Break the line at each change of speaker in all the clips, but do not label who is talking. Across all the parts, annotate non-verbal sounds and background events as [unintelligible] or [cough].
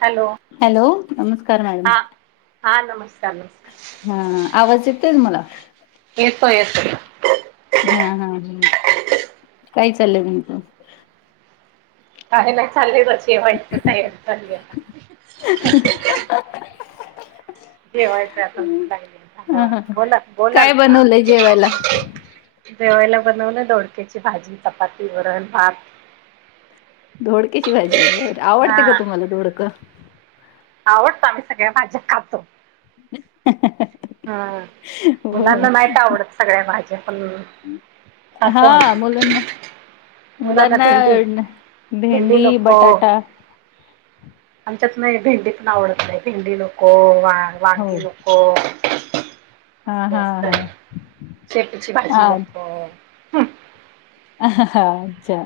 Hello
hello नमस्कार madam
हा हा नमस्कार नमस्कार
हा आवाज येत मला
हो येतोय-
हा हा ह काय चाललंय म्हणत
काय नाही चाललेचशी वाईच तयारी चाल- जेवायचं आता
हा हा
बोला बोलाल
काय
ह
बनवलंय जेवायला
जेवायला बनवण दो डक्याची भाजी चपाती वरण भात
दोडक्याची भाजी बर
हा
आवडते का तुम्हाला दोडकं
आवडतं आम्ही सगळ्यां भाज खतो हा मुलांना नाहीत आवडत सगळ्या भाज्या पण
बर
खातो
हा
आम्ही
मुलांना मुलांना भेंडी बटाटा
आमच्यात नाही भेंडी पण आवडत नाही भेंडी नको
हो
वांगी नको
हा हा
असत
हा
शेपूची भाजी
हा
नको हम
अच्छा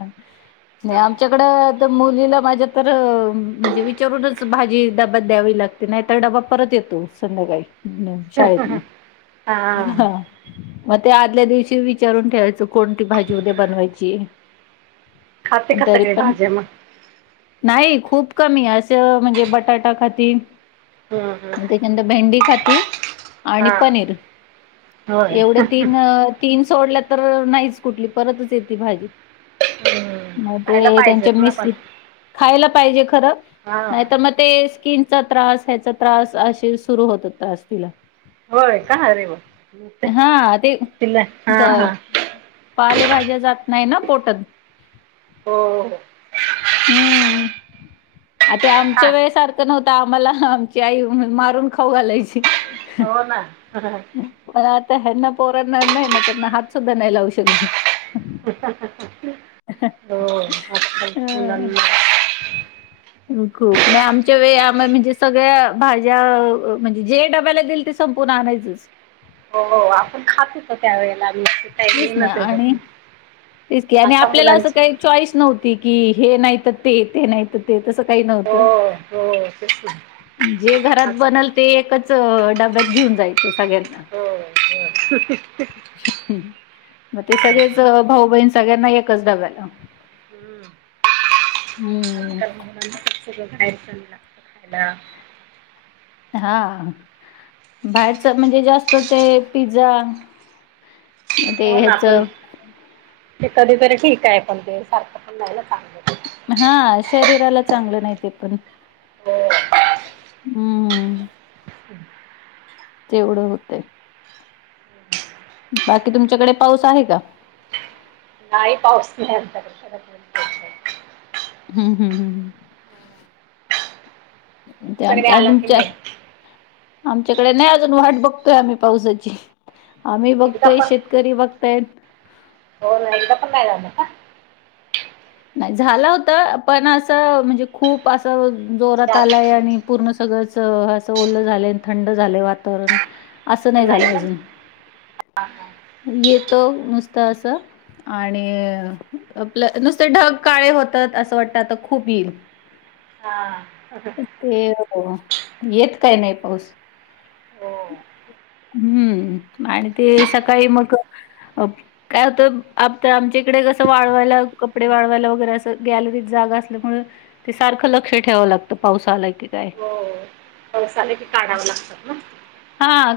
नाही
हं.
आमच्याकडं- मुलीला माझ्या तर म्हणजे विचारूनच भाजी डब्यात द्यावी लागते नाही तर डबा परत येत तो संध्याकाळी न शाळेत न हा मग ते आदल्या दिवशी विचारून ठेवायचं कोणती भाजी उदया बनवायची
खाते
पण
का
तरी
सगळे
पण
भाज्या मग
नाही खूप कमी आहे असं म्हणजे बटाटा खाती
हं, हं.
त्याच्यानंतर भेंडी खाती
हा.
आणि पनीर
होय
एवढे तीन तीन सोडल्या तर नाहीच कुठली परतच येते भाजी मग
खायला
ते त्यांच्या
पाहिजेत ना
मिस
पण
खायला पाहिजे खरं
हा
नाहीतर मग ते स्कीन त्रास ह्याचा त्रास अे सुरू होत त्रास तिला
होय का अरे वा
हा ते
तिला हा हा
पालेभाज्या जात नाही ना पोटात
हो
आता
हा
आमच्या वेळेसारखं नव्हतं आम्हाला आमची आई मारून खाऊ घालायची
हो ना
पण आता हना पोरांना नाही ना त्यांना हात सुद्धा नाही लावू शकट
हो आजकाल
अं,
मुलांना
खूप नाही आमच्या वेळी आम म्हणजे सगळ्या भाज्या म्हणजे जे डब्याला देईल ते संपूर्ण नाहीयच-
हो आपण खातच त्या वेळेला मी
तेच ना
येनच
आणि
आपण-
तेच क आणि आपल्याला असं काही चॉईस नव्हती की हे नाहीत ते ते नाहीत ते तसं का न्हवत
हो हो तेच ना
जे घरात
आज
बल ते एकच डब्यात घेऊन जायचं सगळ्यांना
हो हो
मग ते सगळेच भाऊ बहीण सगळ्यांना एकच डब्याला
हम्म
हम्म.
आजकालाघय- ला खायला
हा बाहेरच म्हणजे जास्त ते पिझ्झा म ते
हो ना
ह्याच
पण ते कधीतरी ठीक आहे पण ते सारखं पण नाही चांगलं
हा शरीराला चांगलं नाही ते पण
हो.
हम्म हम्म
हम्
तेवढं होतंय बाकी तुमच्याकडे पाऊस आहे का
नाहीय पाऊस नुसतं घडघडतंय
हम्म हम् हम् ह् आम
तुमच्याकडे
च्या
आला की
तुमच्या
नाही?
आमच्याकडे नाही अजून वाट बघ बघ तोय आम्ही पावसाची आम्ही
एकदा
बघतोय
पण
शेतकरी बघतायत
हो ना इकडेपण नाय झाला का
नाही झालं होत पण असं म्हणजे खूप असं जोरात आलाय आणि
जास्त
पूर्ण सगळंच असं ओलं झालंय थंड झालंय वातावरण असं नाही झालं अजून येत नुसत त असं आणि आपलं नुसतं ढग काळे होतत असं वाटत खूप येईल
हा
ते येत काय नाही पाऊस
हो
हम्म आणि ते सकाळी मग अ काय होतं आ आमच्या इकडे कसं वाळवायला कपडे वाळवायला वगैरे असं गॅलरीत जा ढग असल्यामुळे ते सारख लक्ष ठेवाव लागतं पाऊस आला कि
हो पावसाला की काढावं लागतात ना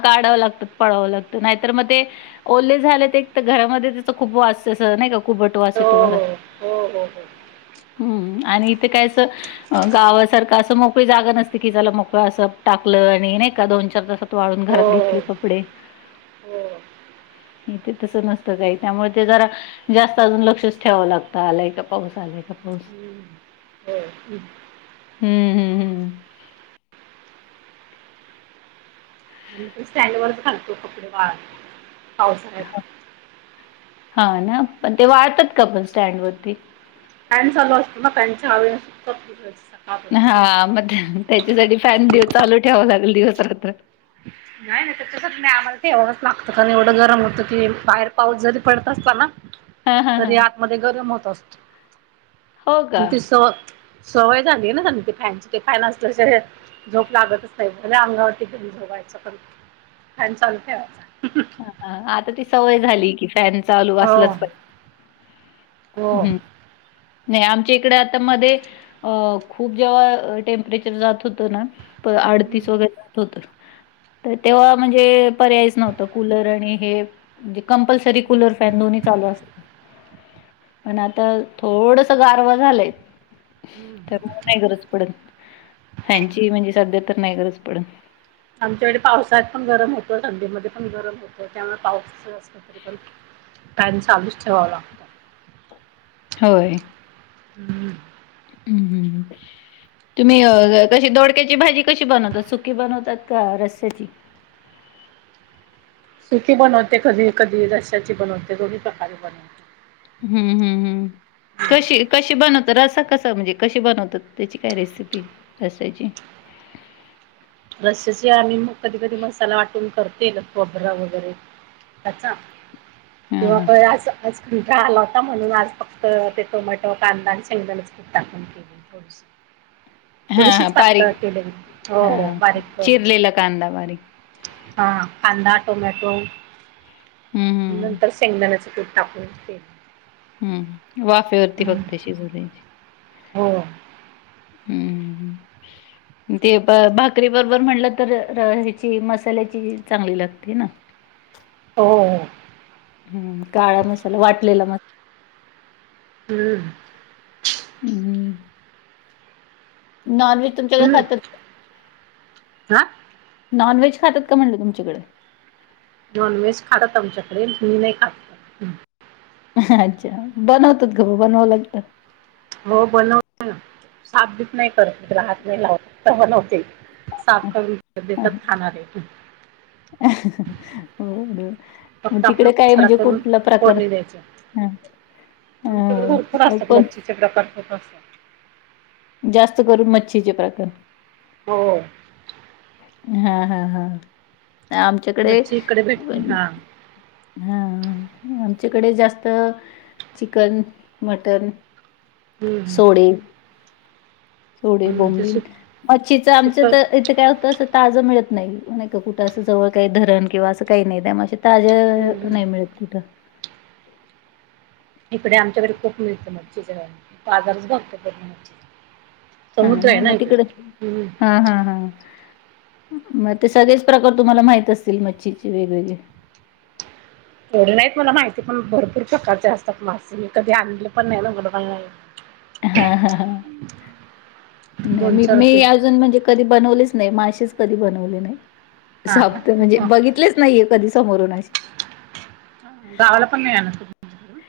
काढाव लागत पळावं लागत नाहीतर मग ते ओले झालेतें एकतर घरामध्ये त्या खूप वास नाही का कुबट वास
हो
येतो घरात
हो हो हो
हम्म आणि इथे काय असं गाव तर काय असं मोकळी जाग नसती की चला मोकळं असं टाकलं आणि नाही एका दोन चार तासात वाळून घरात
हो हो
घेतले कपडे
हो
ह्ह्ह इथे तस नसतं काही त्यामुळे ते जरा जास्त अजून लक्षच ठेवावं लागतं आलाय का पाऊस आला सपोज
हम्म. हो
हम्म हम्म हम्म
स्टँड वरच घालतो कपडे वाळत पावसाळ्यात
हा ना पण ते वाढतात का पण स्टँड वरती
फॅन चालू असतो ना त्यांच्या हवणे सुक [unintelligible]
हा म त्याच्यासाठी फॅन दि चालू ठेवा लागेल दिवसरात्र
नाही नाहीस त्याच्या साठी नाही आम्हाला ठेवावंच लागतं कारण एवढं गरम होतं की बाहेर पाऊस जरी पडत असता ना
हा हा हा
तरी आतमध्ये गरम होत असतो
हो का?
आमची सवत सवय झाली ना त्यां ते फॅनची ते फॅन असल्याशिवाय झोप लागतच नाही अंगावरती घेऊनच झोपायचं फॅन चालू ठेवायचा
हा आता ती सवय झाली कि फॅन चालू
हो
असलाच पहिजे
हो
नाही आमच्या इकडे आता मध्ये अ खूप जेव्हा टेम्परेचर जात होतं ना अडतीस वगैरे जात होतं तर तेव्हा म्हणजे पर्यायच नव्हत कूलर आणि हे म्हणजे कंपल्सरी कूलर फॅन दोन्ही चालू [inaudible] पण आता थोडसा गारवा झालंय. तर मला नाही गरज पडत फॅनची म्हणजे सध्या तर नाही गरज पडन.
आमच्या कडे पावसात पण गरम होतं थंडीमध्ये पण गरम होतं त्यामुळे पाऊसच असतं तरी पण फॅन चालूच ठेवावं लागत.
होय.
हम्म.
हम्म हम्म. तुम्ही अ कशी दोडक्याची भाजी कशी बनवता सुकी बनवतात का रस्याची
सुकी बनवते कधी-कधी रस्याची बनवते दोन्ही प्रकारे बनवते.
हम्म हम्म हम्म. कशी कशी बनवत रस्सा कसा म्हणजे कशी बनवतात त्याची काय रेसिपी रस्याची?
रस्सा चे आम्ही म कधी-कधी मसाला वाटून तर तेलं, खोबरा वगैरे कच्चा
हां
किंवा
हां.
पय असा असा [unintelligible] आला होता म्हणून आज फक्त ते टोमॅटो, कांदा आणि शेंगदाणेचा पीठ टाकून केलेली. थोडीशी
हां हां
थोडीशीच
बारीक
पातळ केलेली हो बरं.
हां चिरलेला कांदा बारीक
हा कांदा, टोमॅटो
हम्म हम्म
नंतर शेंगदाणयाचा पीठ टाकून केली.
हम्म वाफेवरती
हम्म
फक्त शिजवळलेली.
हो.
हम्म. ते ब भाकरी बरोबर म्हटलं तर र ह्याची मसाल्याची चांगली लागते ना. ह [inaudible]
हो.
हम्म, काळा मसाला वाटलेला म
हम्म.
हम्म. नॉन व्हेज तुमच्याकडे खातात
हां
नॉन व्हेज खातात का म्हणलं तुमच्याकडे?
नॉन व्हेज खातात आमच्याकडे मी नाही खात हम्म.
अच्छा बनवतात ग बनवा लागतं.
हो बनवते ना साफ बिफ नाय मी तिला करत हात नाही लावत ते बनवते. साफ करून देतात खाणारे.
हो ना. मग
फक्त
तिकडे
आपल्या
काय
सडा
म्हणजे
करून
कुठला प्रकार?
फोडणी द्यायचे. आमच्या कडे
हा
भरपूर
अ
असतात
कोण
मच्छीचे प्रकार खूप असतात.
जास्त करून मच्छीचे प्रकार
होय.
हा हा हा. आमच्याकडे
मच्छी इकडे भेटते
वनी
हा
हा आम च्याकडे जास्त चिकन, मटण
हम्म हम्म.
सोडे सोडे,
हम्म ते
बोंबिल
सुक
मच्छीचा
सुक
आमचं तर इथे काय होतं असं ताजं मिळत. नाही नाही का कुठं असं जवळ काही धरण किंवा असं काही नाही त्यामुळे अशी
हम्म
ताज्या
हम्म.
नाही मिळत कुठं.
इकडे आमच्याकडे खूप मिळतं मच्छीचा बाजारच बर तो पूर्ण
हा
समुद्र आहे
ना म इकडे
हम्म.
हा हा हा मग ते सगळेच प्रकार तुम्हाला माहित असतील मच्छीचे वेगवेगळे
तेवढे नाहीत मला माहिती पण भरपूर प्रकारचे असतात मासे मी कधी आणले पण नाही ना मला
हा हा नाही
दोन
मी
चार
मी
ते
अजून म्हणजे कधी बनवलेच नाही मासेच कधी बनवले
हां का हं
नाहीत, बघितलेच नाहीत कधी समोरून अशी
गावाला पण नाही आला तुम्ही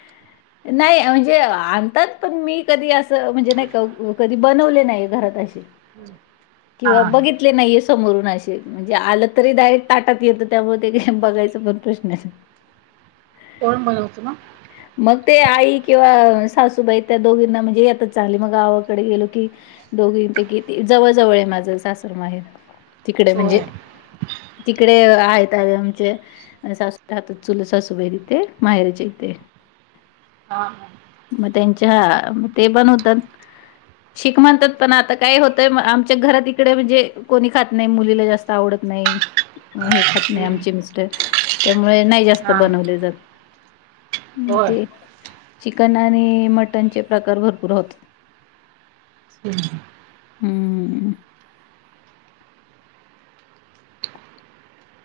नाही म्हणजे आणतात पण मी कधी असं म्हणजे नाही क. कधी बनवले नाही घरात अशी
हम्म
किंवा बघितले नाहीये समोरून अशे म्हणजे आलं तरी डायरेक्ट ताटात येतं त्यामुळे ते काही बघायच पण प्रश्न आहे
कोण बनवतं मग
मग ते आई किंवा सासूबाई त्या दोघींना म्हणजे येतच चांगली मग गावाकडे गेलो की दोघींपैकी जवळजवळ माझं ही सासर माहेर तिकडे
होय
म्हणजे तिकडे आहेत त्या आमचे सासू राहतात चुलत सासूबाई तिथे माहेरचे इथे
हा हा
त्यांच्या ते पण म्हणातात शिक म्हणतात पण आता काय होतय म. आमच च्या घरात इकडे म्हणजे कोणी खात नाही मुलीला जास्त आवडत नाही हे खात नाही
हं.
आमचे मिस्टर त्यामुळे नाही जास्त
हां
बनवले जात ह
होय
ते चिक चिकन आणि मटणचे प्रकार भरपूर होतात
हो
हम्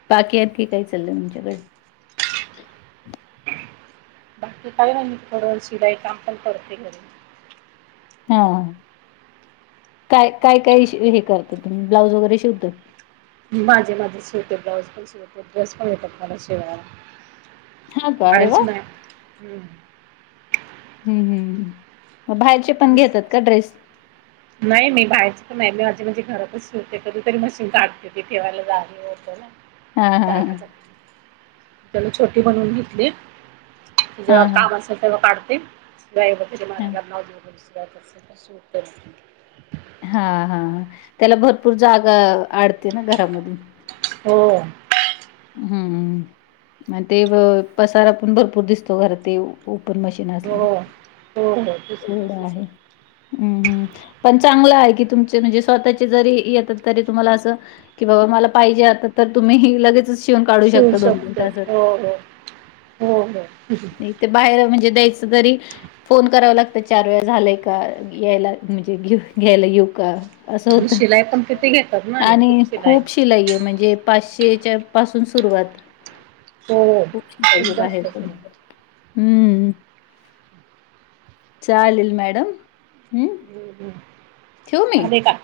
बाकी आहेतत की काय चाललं तुमच्याकडे
बाकी काय नाही थोडं शिलाई काम पण करते घरी
हा हा काय काय काय हे करत शि.. हे करता तुम्ही ब्लाऊज वगैरे शिकतात का
मी माझे माझे शिवते ब्लाउज पण शिवते ड्रेस पण येतात मला शिवायला
हा का अरे वा!
बाहेरच नाही हम्
ह ह हम् मग बाहेरचे पण
म्हणजे
घेतात का ड्रेस
नाय माझी माझी घरातच शिवते कधीतरी मशीन काढते ती ठेवायला जागा होतं नाही ना
हा हा ह
जागेसाठी त्याला छोटी बनवून घेतली जेव्हा
हा हा.
काम असेल तेव्हा काढते व्हय घरणं सारखं सारखं शिवतात
हा हा त्याला भरपूर जागा आडते ना घरामध्ये
हो
हम्म मग ते अ.. पसारा पण भरपूर दिसतो घर ते
हो हो हो तस
एवडं
तसच
आहे हम्म पण चांगलं आहे कि तु तुमचे म्हणजे स्वतःचे जरी येतात तरी तुम्हाला असं. की बाबा मला पाहिजे आता तरी तुम्ही ही लगेच शिवून काढू
शिवू
शकता दोन
शकतो
मिनटातच
हो हो हो हो आणि
अ.. ती बाहेरून ते द्यायचं तरी फोन करावा लागतो तर चार वेळा झालाय का यायला म्हणजे घे घ्यायला येऊ का असं होतं
शिलाई पण किती घेतात ना
आणि खूप शिलाई हे म्हणजे पाचशे हेच्या पासून सुरुवात
हो
खूप शीलाई आहे
जास्त
बाहेरपण हम्म चालेल मॅडम हं. ठेवू मी?
आले का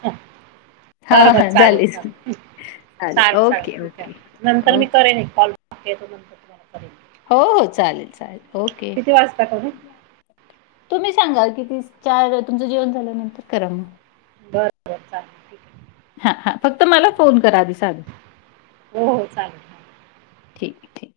बर
हां,
बर
हां.
चालेल
झालीच.
चालेल चालेल चालेल
ओके,
ठीक
ओके.
आहे नंतर मी
ओके.
करेन कॉल येतो नंतर करेन
हो हो चालेल चालेल ओके
किती वाजता करू
तुम्ही सांगाल कीती वाजता चालेल तुमचं जेवण झाल्यानंतर करा मग
हो हो चालेल ठीक आहे
हा हा फक्त मला फोन करा आधी साधा
हो हो चालेल
ठीक ठीक